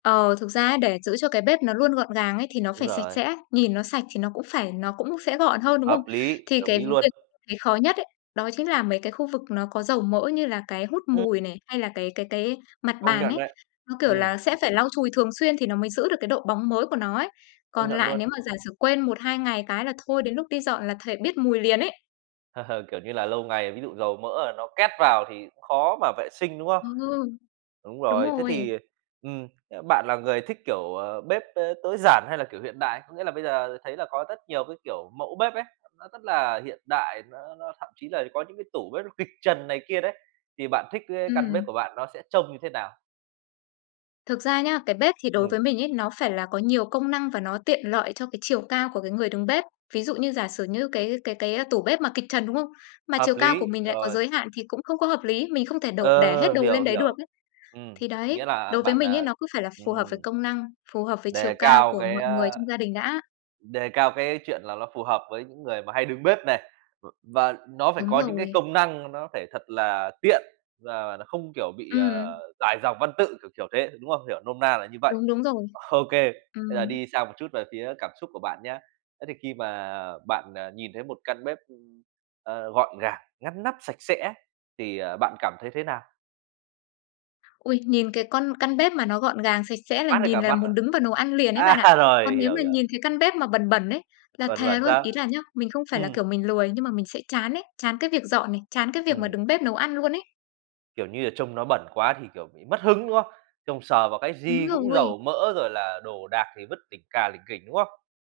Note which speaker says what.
Speaker 1: Ờ, thực ra á để giữ cho cái bếp nó luôn gọn gàng ấy thì nó
Speaker 2: Đúng
Speaker 1: phải sạch
Speaker 2: rồi.
Speaker 1: sẽ, nhìn nó sạch thì nó cũng phải nó cũng sẽ gọn hơn, đúng không?
Speaker 2: Hợp lý,
Speaker 1: Thì
Speaker 2: đồng
Speaker 1: cái việc
Speaker 2: ý luôn.
Speaker 1: mình thấy khó nhất ấy, đó chính là mấy cái khu vực nó có dầu mỡ như là cái hút
Speaker 2: Ừm.
Speaker 1: mùi này, hay là cái cái cái mặt
Speaker 2: Công
Speaker 1: bàn
Speaker 2: nhận
Speaker 1: ấy.
Speaker 2: đấy,
Speaker 1: Nó, kiểu
Speaker 2: ừm.
Speaker 1: là, sẽ phải lau chùi thường xuyên thì nó mới giữ được cái độ bóng mới của nó ấy,
Speaker 2: Công
Speaker 1: còn
Speaker 2: nhận
Speaker 1: lại
Speaker 2: luôn.
Speaker 1: nếu mà giả sử quên 1-2 ngày cái là thôi đến lúc đi dọn là thề biết mùi liền ấy.
Speaker 2: Kiểu như là, lâu ngày ví dụ dầu mỡ là nó két vào thì cũng khó mà vệ sinh, đúng không?
Speaker 1: Ừ,
Speaker 2: Đúng
Speaker 1: đúng
Speaker 2: rồi, thế
Speaker 1: rồi.
Speaker 2: thì, ừm, à, bạn là người thích, kiểu, ờ, bếp, ơ, tối giản hay là, kiểu, hiện đại. Có nghĩa là bây giờ thấy là có rất nhiều cái kiểu mẫu bếp ấy, nó rất là hiện đại, nó nó thậm chí là có những cái tủ bếp nó kịch trần này kia đấy, thì bạn thích cái căn bếp
Speaker 1: Ừm.
Speaker 2: của bạn nó sẽ trông như thế nào?
Speaker 1: Thực ra nhá, cái bếp thì đối với
Speaker 2: Ừm.
Speaker 1: mình ấy, nó phải là có nhiều công năng và nó tiện lợi cho cái chiều cao của cái người đứng bếp. Ví dụ như giả sử như cái cái cái tủ bếp mà kịch trần, đúng không? Mà
Speaker 2: Hợp
Speaker 1: chiều cao của
Speaker 2: lý,
Speaker 1: mình lại có
Speaker 2: rồi.
Speaker 1: giới hạn thì cũng không có hợp lý, mình không thể đổ để hết
Speaker 2: Ờ,
Speaker 1: đồ
Speaker 2: hiểu,
Speaker 1: lên đấy được
Speaker 2: hiểu,
Speaker 1: ấy.
Speaker 2: ừm,
Speaker 1: Thì đấy,
Speaker 2: nghĩa là
Speaker 1: đối với
Speaker 2: bạn,
Speaker 1: mình ấy,
Speaker 2: à,
Speaker 1: nó cứ phải là phù hợp với
Speaker 2: ừm,
Speaker 1: công năng, phù hợp với chiều
Speaker 2: đề
Speaker 1: cao
Speaker 2: cao
Speaker 1: của
Speaker 2: cái
Speaker 1: mọi người
Speaker 2: ờ,
Speaker 1: trong gia đình đã.
Speaker 2: đề cao cái chuyện là ló phù hợp với những người mà hay đứng bếp này. V và nó phải
Speaker 1: Đúng
Speaker 2: có những cái
Speaker 1: rồi.
Speaker 2: công năng mà nó phải thật là tiện và không kiểu bị, ờ,
Speaker 1: Ừm.
Speaker 2: dài dòng văn tự, kiểu, kiểu thế, đúng không? Hiểu nôm na là như vậy.
Speaker 1: Đúng, đúng rồi.
Speaker 2: Ô kê, bây giờ
Speaker 1: Ừm.
Speaker 2: đi sang một chút về phía cảm xúc của bạn nhá, thế thì khi mà bạn, ờ, nhìn thấy một căn bếp, ưm, ờ, gọn gàng, ngăn nắp, sạch sẽ thì, ờ, bạn cảm thấy thế nào?
Speaker 1: Ôi, nhìn cái con căn bếp mà nó gọn gàng, sạch sẽ là
Speaker 2: Mát hết
Speaker 1: nhìn
Speaker 2: cả
Speaker 1: là
Speaker 2: mắt à?
Speaker 1: muốn đứng vào nấu ăn liền ấy bạn ạ,
Speaker 2: À,
Speaker 1: còn
Speaker 2: rồi,
Speaker 1: nếu
Speaker 2: hiểu,
Speaker 1: mà
Speaker 2: hiểu.
Speaker 1: nhìn cái căn bếp mà bẩn bẩn ấy, là
Speaker 2: Còn
Speaker 1: thề
Speaker 2: bẩn
Speaker 1: luôn,
Speaker 2: sao?
Speaker 1: ý là nhá, mình không phải là,
Speaker 2: Ừm.
Speaker 1: kiểu, mình lười, nhưng mà mình sẽ chán ấy, chán cái việc dọn này, chán cái việc mà
Speaker 2: Ừm.
Speaker 1: đứng bếp nấu ăn luôn ấy.
Speaker 2: Kiểu như, là trông nó bẩn quá thì, kiểu, bị mất hứng, đúng không? Trông sờ vào cái
Speaker 1: Đúng
Speaker 2: gì cũng
Speaker 1: rồi.
Speaker 2: dầu mỡ rồi là đồ đạc thì vứt lỉnh cà lỉnh kỉnh, đúng không?